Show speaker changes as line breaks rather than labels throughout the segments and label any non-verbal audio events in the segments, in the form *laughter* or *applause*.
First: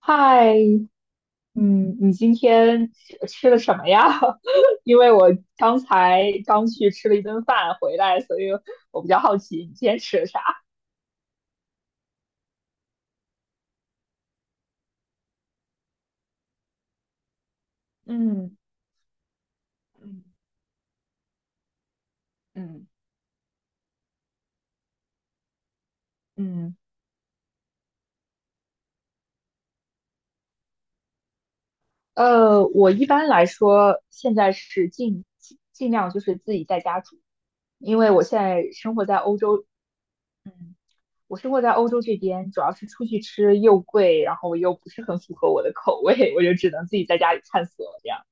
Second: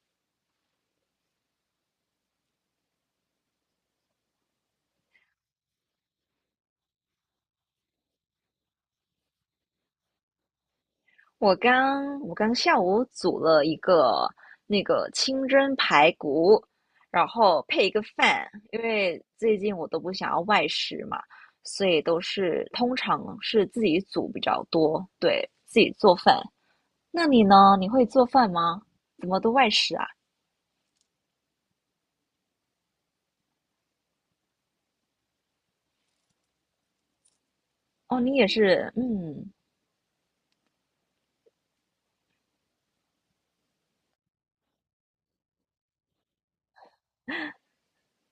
嗨，嗯，你今天吃了什么呀？*laughs* 因为我刚才去吃了一顿饭回来，所以我比较好奇你今天吃了啥。
我刚下午煮了一个清蒸排骨，然后配一个饭，
嗯
因为最近我都不
嗯
想要外食嘛，所以都是
嗯
通常是自己煮比较多，对，自己做饭。
嗯。
那你呢？你会做饭吗？怎么都外食啊？
我一般来说现在是尽量就是自己在家煮，因为
哦，
我
你
现
也
在
是，
生活在欧
嗯，
洲。嗯，我生活在欧洲这边，主要是出去吃又贵，然后又不是很符合我的口味，我就只能自己在家里探索这样。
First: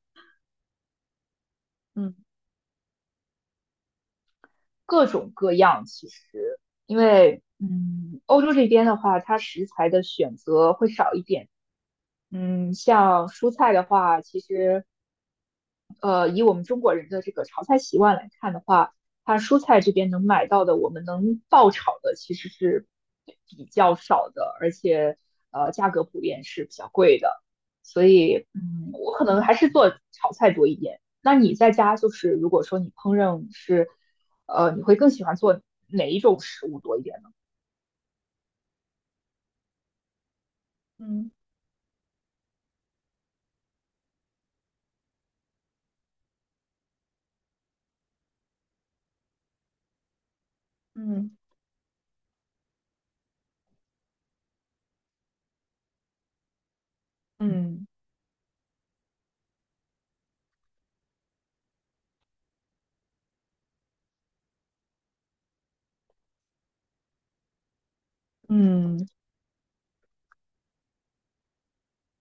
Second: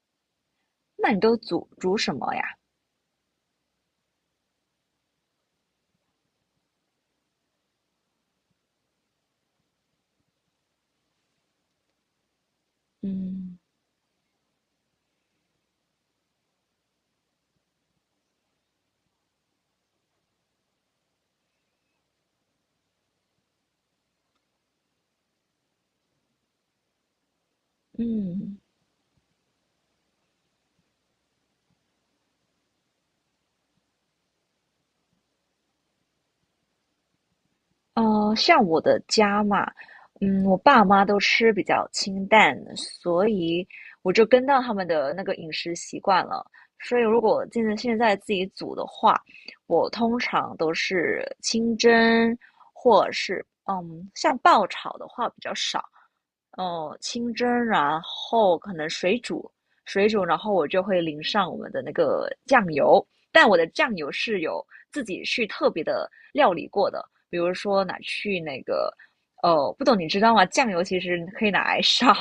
那你都煮
嗯。
什么呀？
各种各样。其实，因为欧洲这边的话，它食材的选择会少一点。像蔬
嗯
菜的话，其实以我们中国人的这个炒菜习惯来看的话，它蔬菜这边能买到的，我们能爆炒的其实是比较少的，而且价格普遍是比较贵的，所以
嗯。
我可能还是做炒菜多一点。那你在家就是如果说你烹饪是，你会更喜欢做哪一种食物多一点呢？
像我的家嘛，嗯，我爸妈都
嗯
吃比较清淡，所以我就跟到他们的那个饮食习惯了。所以如果现在自己煮的话，我通常都是
嗯
清蒸，或者是嗯，像爆炒的话比较少。哦，清蒸，
嗯
然后可能水煮，水煮，然后我就会淋上我们的那个酱油，但我的酱油是有自己去特别的料理过的，比如说拿去那个，
嗯
哦，不懂你知道吗？酱油其实可以拿来 *laughs* 烧，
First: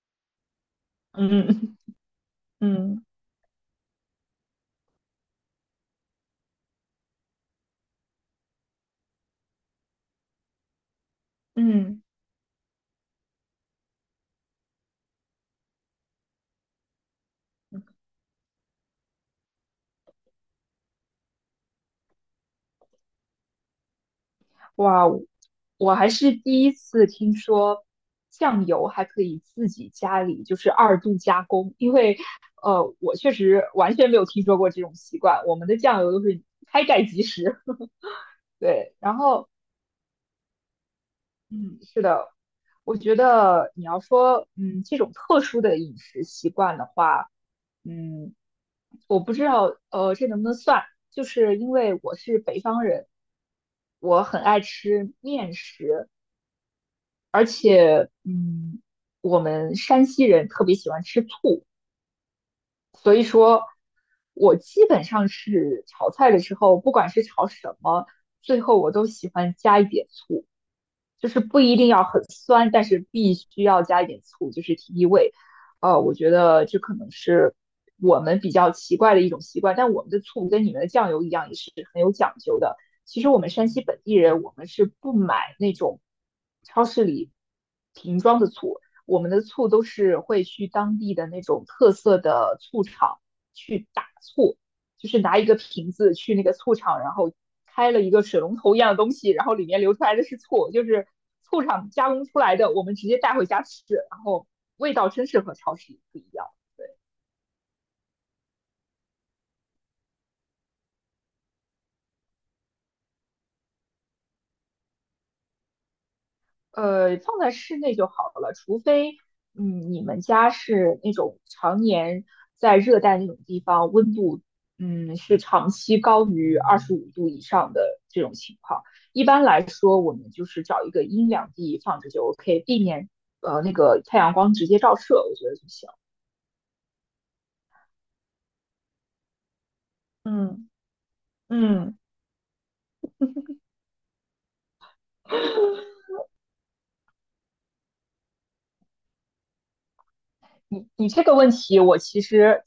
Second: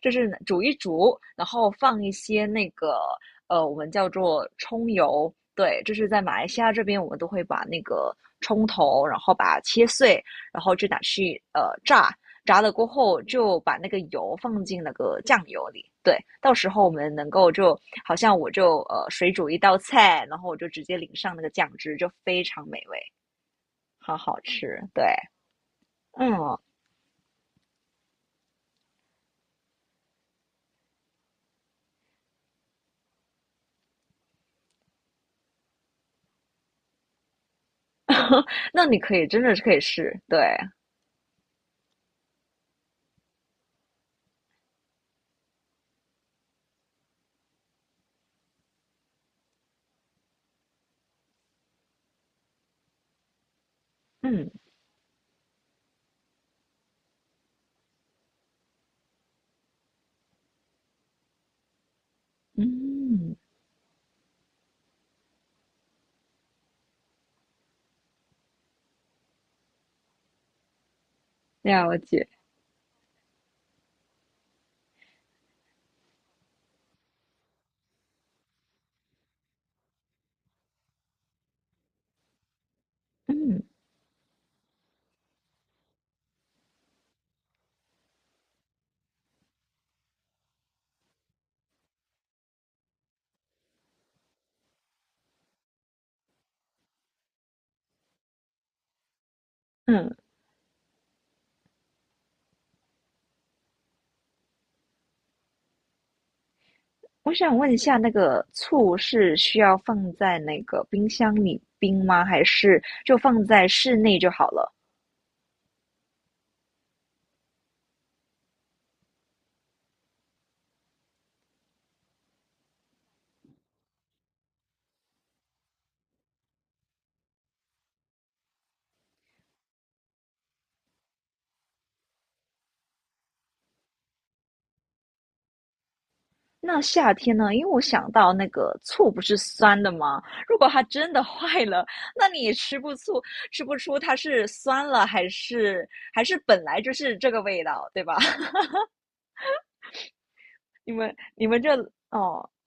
就是煮一煮，
嗯
然
嗯
后
嗯。
放一些那
嗯
个，
嗯
我们叫做葱油，对，就是在马来西亚这边，我们都会把那个葱头，然后把它切碎，然后就拿去
嗯。
炸。炸了过后，就把那个油放进那个酱油里。对，到时候我们能够就好像我就水煮一道菜，然后我就直接淋上那个酱汁，就非常美味，好好吃。
哇，
对，
我还是
嗯，
第一次听说酱油还可以自己家里就是二度加工，因为我确实完全没有听说过这种习惯。我们的酱油都是开盖即食，*laughs*
那
对。
你可
然
以真
后，
的是可以试。对，
嗯，是的，我觉得你要说，这种特殊的饮食习惯的话，嗯，我不知道，这能不能算？就是因为我是北方人，我很
嗯
爱吃面食。而且，我们山西人特别喜欢吃醋。所以
嗯，
说，我基本上是炒菜的时候，不管是炒什么，最后我都喜欢加一点醋，就是不一定
了
要很
解。
酸，但是必须要加一点醋，就是提提味。我觉得这可能是我们比较奇怪的一种习惯，但我们的醋跟你们的酱油一样，也是很有讲究的。其实我们
嗯
山西本地人，我们是不买那种超市里瓶装的醋，我们的醋都是会去当地的那种特色的醋厂去打醋，就是拿一个瓶子去那个醋厂，然后开了一个水龙头一样的东西，然后里面流出
嗯，
来的是醋，就是醋厂加工出来的，我们直接带回家吃，然后味道真是和超市不一样。
我想问一下，那个醋是需要放在那个冰箱里冰吗？还是就放在室内就好了？
放在室内就好了，除非，你们家是那种常年在热带那种地方，温度，是长期高于25度以上的这种情况。一般来说，我们就是找一个阴凉地放着就 OK,避免那个太阳光直接照射，我觉得就行。
那夏天呢？因为我想到那个醋不是酸的吗？如果
嗯
它真的坏了，
嗯。
那你也吃不醋，吃不出它是酸了还是本来就是这个味道，对吧？*laughs*
你
你
你
们
这个
你
问
们这
题，我其
哦，
实，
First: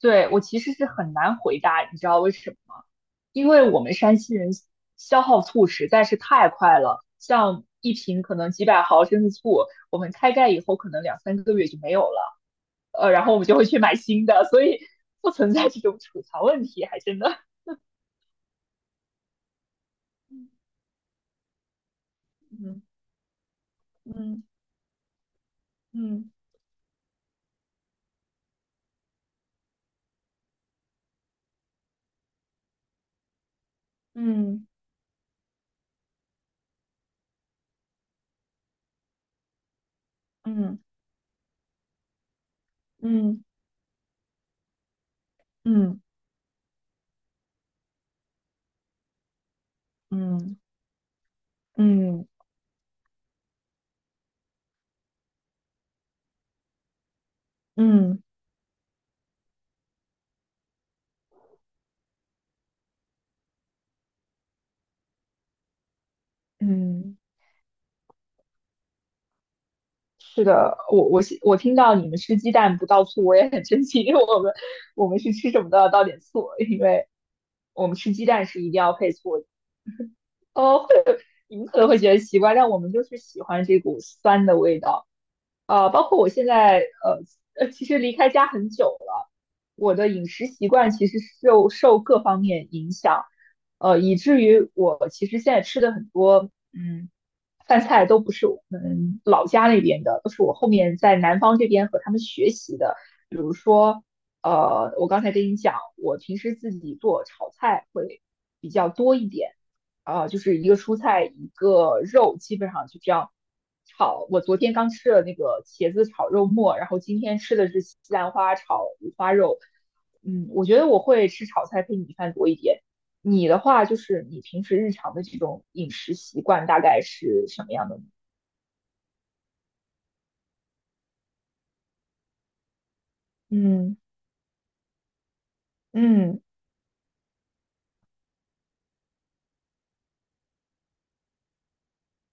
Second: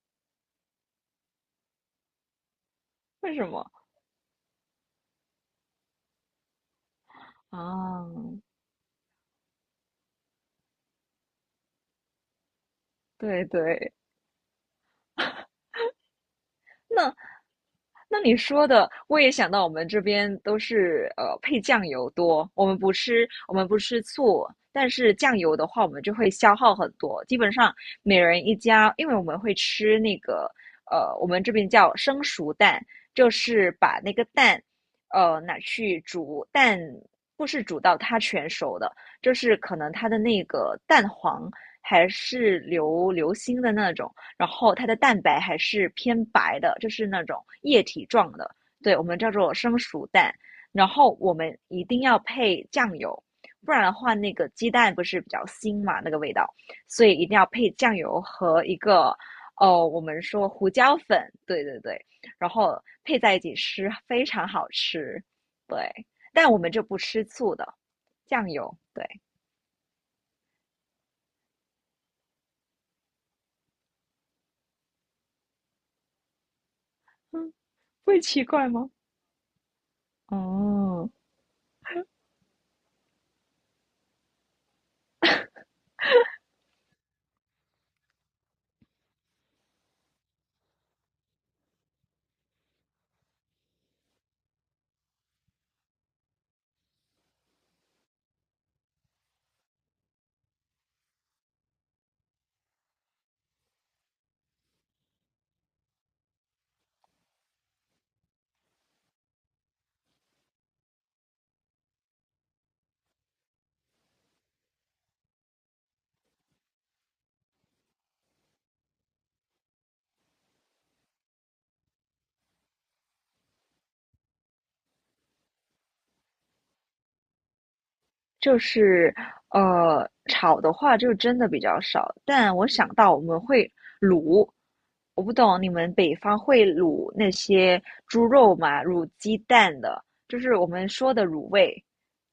对，我其实是很难回答，你知道为什么吗？
为
因
什么
为我们山西人消耗醋实在是太快了，像一
啊？
瓶可能几百毫升的醋，我们开盖以后可能两三个月就没有了，然后我
对
们就会去
对，
买新的，所以不存在这种储藏问题，还
那
真的。
那你说的，我也想到我们这边都是配酱油多，我们
嗯
不吃我们不吃
嗯
醋，但是酱油的话，我们就会
嗯
消耗很多。基本上每人一家，因为我们会吃那个我们这边叫生熟蛋，就是把那个蛋
嗯
拿去煮，蛋不是煮到它全熟的，就是可能它的那个
嗯
蛋黄还是流
嗯
心的那种。然后它的蛋白还是
嗯
偏白的，就是那种液体状的，对我们叫做生熟蛋。
嗯
然后我们
嗯
一定要
嗯嗯。
配酱油，不然的话那个鸡蛋不是比较腥嘛，那个味道，所以一定要配酱
嗯嗯
油
嗯
和一个哦，我们说胡椒粉，对对对，然后配在一起吃，非常好吃。对，但我们就不
嗯。
吃醋的，酱油，对，
是的，我听到你们吃鸡蛋不倒醋，我也很生气，因为我们是吃什么都要倒点醋，因为
嗯，
我们吃
会
鸡
奇
蛋是
怪
一定
吗？
要配醋。会，
哦，
你们可能会觉得奇怪，但我们就是喜欢这股酸的味道。包括我现在，呃其实离开家很久了，我的饮食习惯其实受各方面影响，以至于我其实现在吃的很多，饭菜都不是我们老家那边的，都是我后面在南方这边和他们学习的。比如说，我刚才跟你讲，我平时自己做炒菜会比较多一点。啊，就是一个蔬菜一个肉，基本上就这样炒。我昨天刚吃了那个茄子炒肉末，然后今天吃的是西兰花炒五花肉。嗯，我觉得我会吃炒菜配米饭多一点。你的话，就是你平时日常的这种饮食习惯大概是什么样的呢？
就是，炒的话就真的比较少，但我想到我们会
嗯
卤，我不懂你们北方
嗯
会卤那些猪肉吗？卤鸡蛋的，就是我们说的卤味。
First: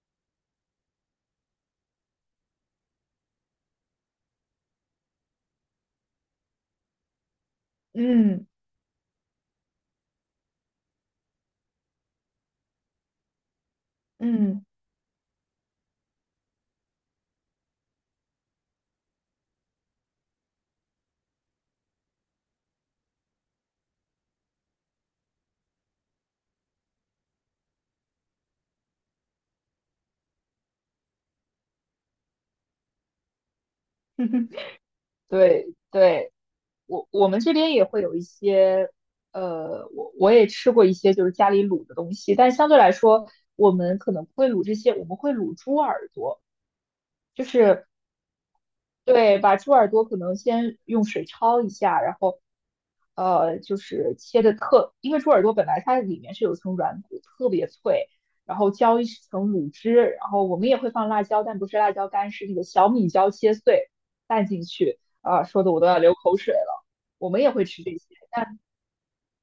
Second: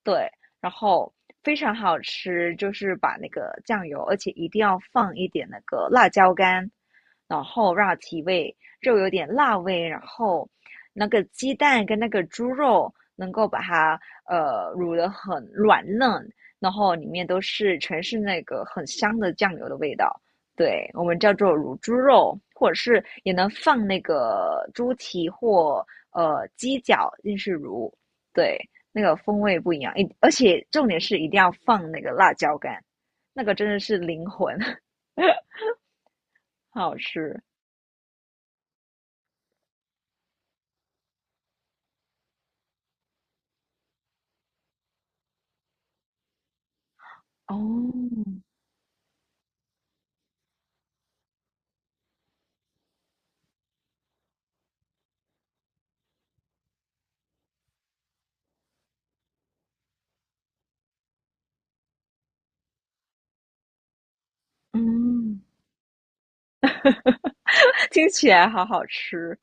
对，然后非常好吃，就是把那个酱油，而且一定要放一点那个辣椒干，然后让它提
嗯
味，肉有点辣味，然后那个鸡蛋跟那个猪肉能够把它
嗯，
卤得很软嫩，然后里面都是全是那个很香的酱油的味道。对，我们叫做卤猪肉，或者是也能放那个猪蹄或鸡脚进去卤。对，那个风味不一样，而且重点是一定要放那个辣椒干，那个真的是灵
*laughs*
魂，
对对，
好好
我们
吃
这边也会有一些，我也吃过一些就是家里卤的东西，但相对来说，我们可能不会卤这些，我们会卤猪耳朵，就
哦，
是对，把猪耳朵可能先用水焯一下，然后就是切的特，因为猪耳朵本来它里面是有层软骨，特别脆，然后浇一层卤汁，然后我们也会放辣椒，但不是辣椒干，是那个小米椒切碎拌进去，
嗯，
啊、说的我都要流口水了。我们也会吃
*laughs*
这些，
听起来好好吃，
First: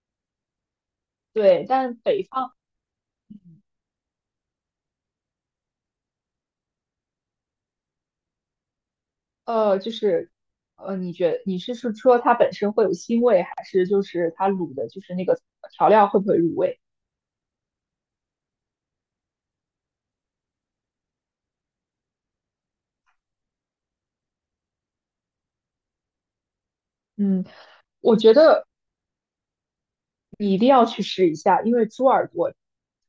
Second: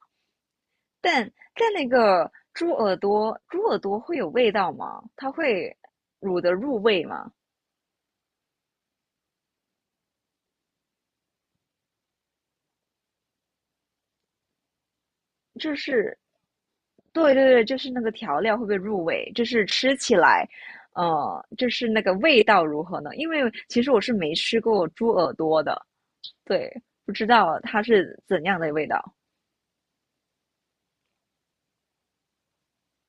但
对，
但那
但北
个
方，
猪耳朵，猪耳朵会有味道吗？它会卤的入味吗？
呃，就是，你是说它本身会有腥味，还是就是它卤的，就是那个
就
调料
是，
会不会入味？
对对对，就是那个调料会不会入味？就是吃起来，就是那个味道如何呢？因为其实我是没吃过猪耳朵的，对，不知
嗯，
道它
我
是
觉
怎样
得
的味道
你一定要去试一下，因为猪耳朵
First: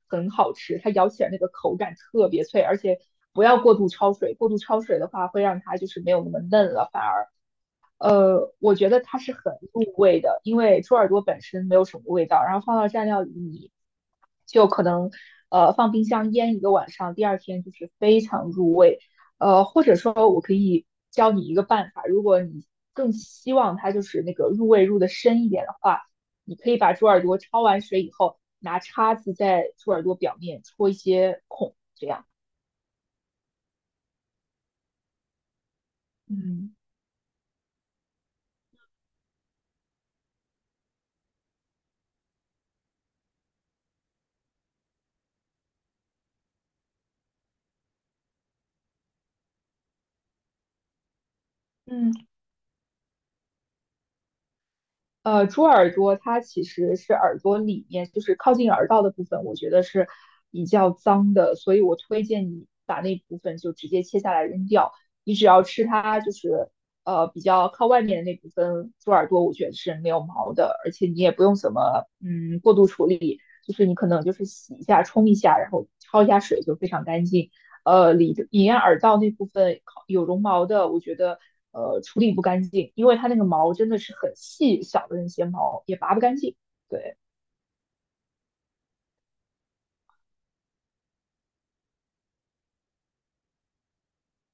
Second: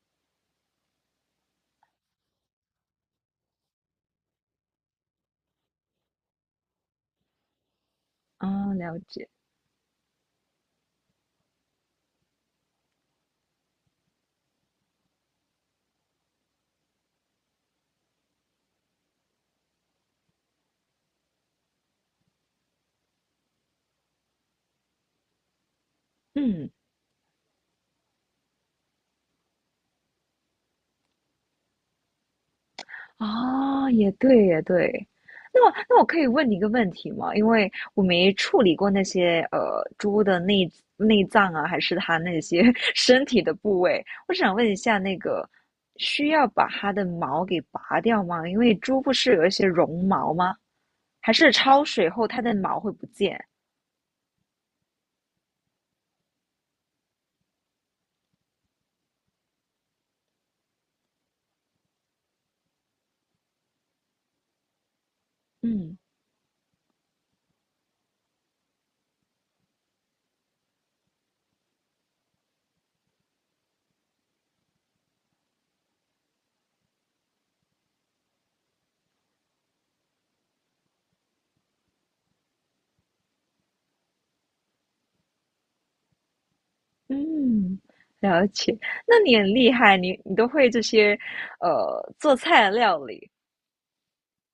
很好吃，它咬起来那个口感特别脆，而且不要过度焯水，过度焯水的话会让它就是没有那么嫩了，反而。
啊？
我觉
了
得它
解，
是很入味的，因为猪耳朵本身没有什么味道，然后放到蘸料里，你就可能放冰箱腌一个晚上，第二天就是非常入味。或者说我可以教你一个办法，如果你更希望它就是那个入味入的深一点的话，你
嗯，
可以把猪耳朵焯完水以后，拿叉子在猪耳朵表面戳一些孔，这样。
啊，也对，也对。那么，那我可以问你一个
嗯。
问题吗？因为我没处理过那些猪的内脏啊，还是它那些 *laughs* 身体的部位，我想问一下，那个需要把它的毛给拔掉吗？因为猪不是有一些绒毛吗？还是焯水
嗯，
后它的毛会不见？
猪耳朵它其实是耳朵里面，就是靠近耳道的部分，我觉得是比较脏的，所以我推荐你把那部分就直接切下来扔掉。你只要吃
嗯
它，就是比较靠外面的那部分猪耳朵，我觉得是没有毛的，而且你也不用怎么过度处理，就是你可能就是洗一下、冲一下，然后焯一下水就非常干净。里隐耳道那部分有绒毛的，我觉得处理不干净，因为它那个毛真的是很细小的那些毛也拔不干净。对，
嗯，了解。那你很厉害，你都会这些，做菜的料理，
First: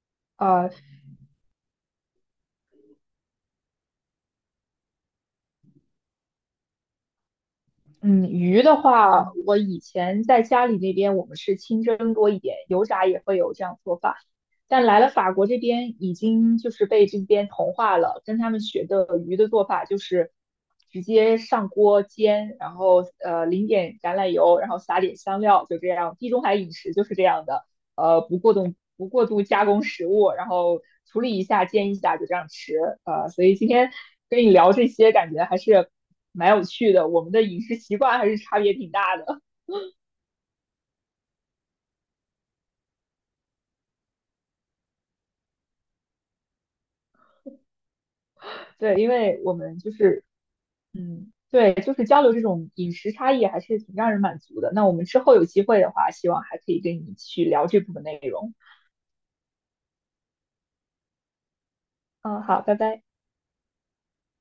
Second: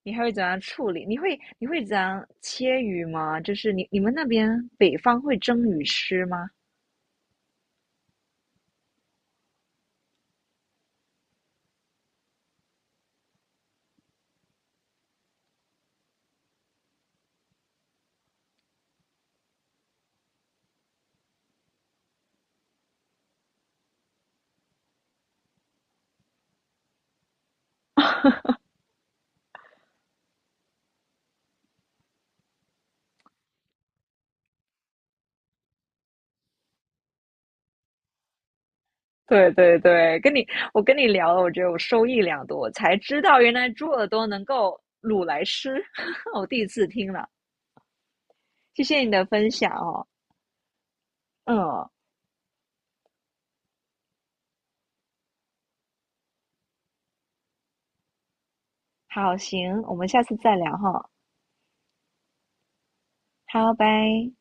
你还会怎样
呃，
处理？你会怎样切鱼吗？就是你们那边北方会蒸鱼吃吗？
嗯，鱼的话，我以前在家里那边我们是清蒸多一点，油炸也会有这样做法。但来了法国这边，已经就是被这边同化了，跟他们学的鱼的做法就是直接上锅煎，然后淋点橄榄油，然后撒点香料，就这样。地中海饮食就是这样的，不过度加工食物，然后处理一下、煎一下就这样吃。所以今天跟你聊这些，感觉还是蛮有趣的。我们的饮食习惯还是差别挺大
*laughs*
的。
对对对，我跟你聊了，我觉得我受益良多，我才知道原来猪耳朵能够卤来吃，*laughs* 我第一次听了，
*laughs*
谢
对，
谢
因
你的
为
分
我
享
们就
哦。
是，对，
嗯，
就是交流这种饮食差异还是挺让人满足的。那我们之后有机会的话，希望还可以跟你去聊这部分内容。
好，行，我们下次再聊哈。
嗯，好，拜拜。
好，拜。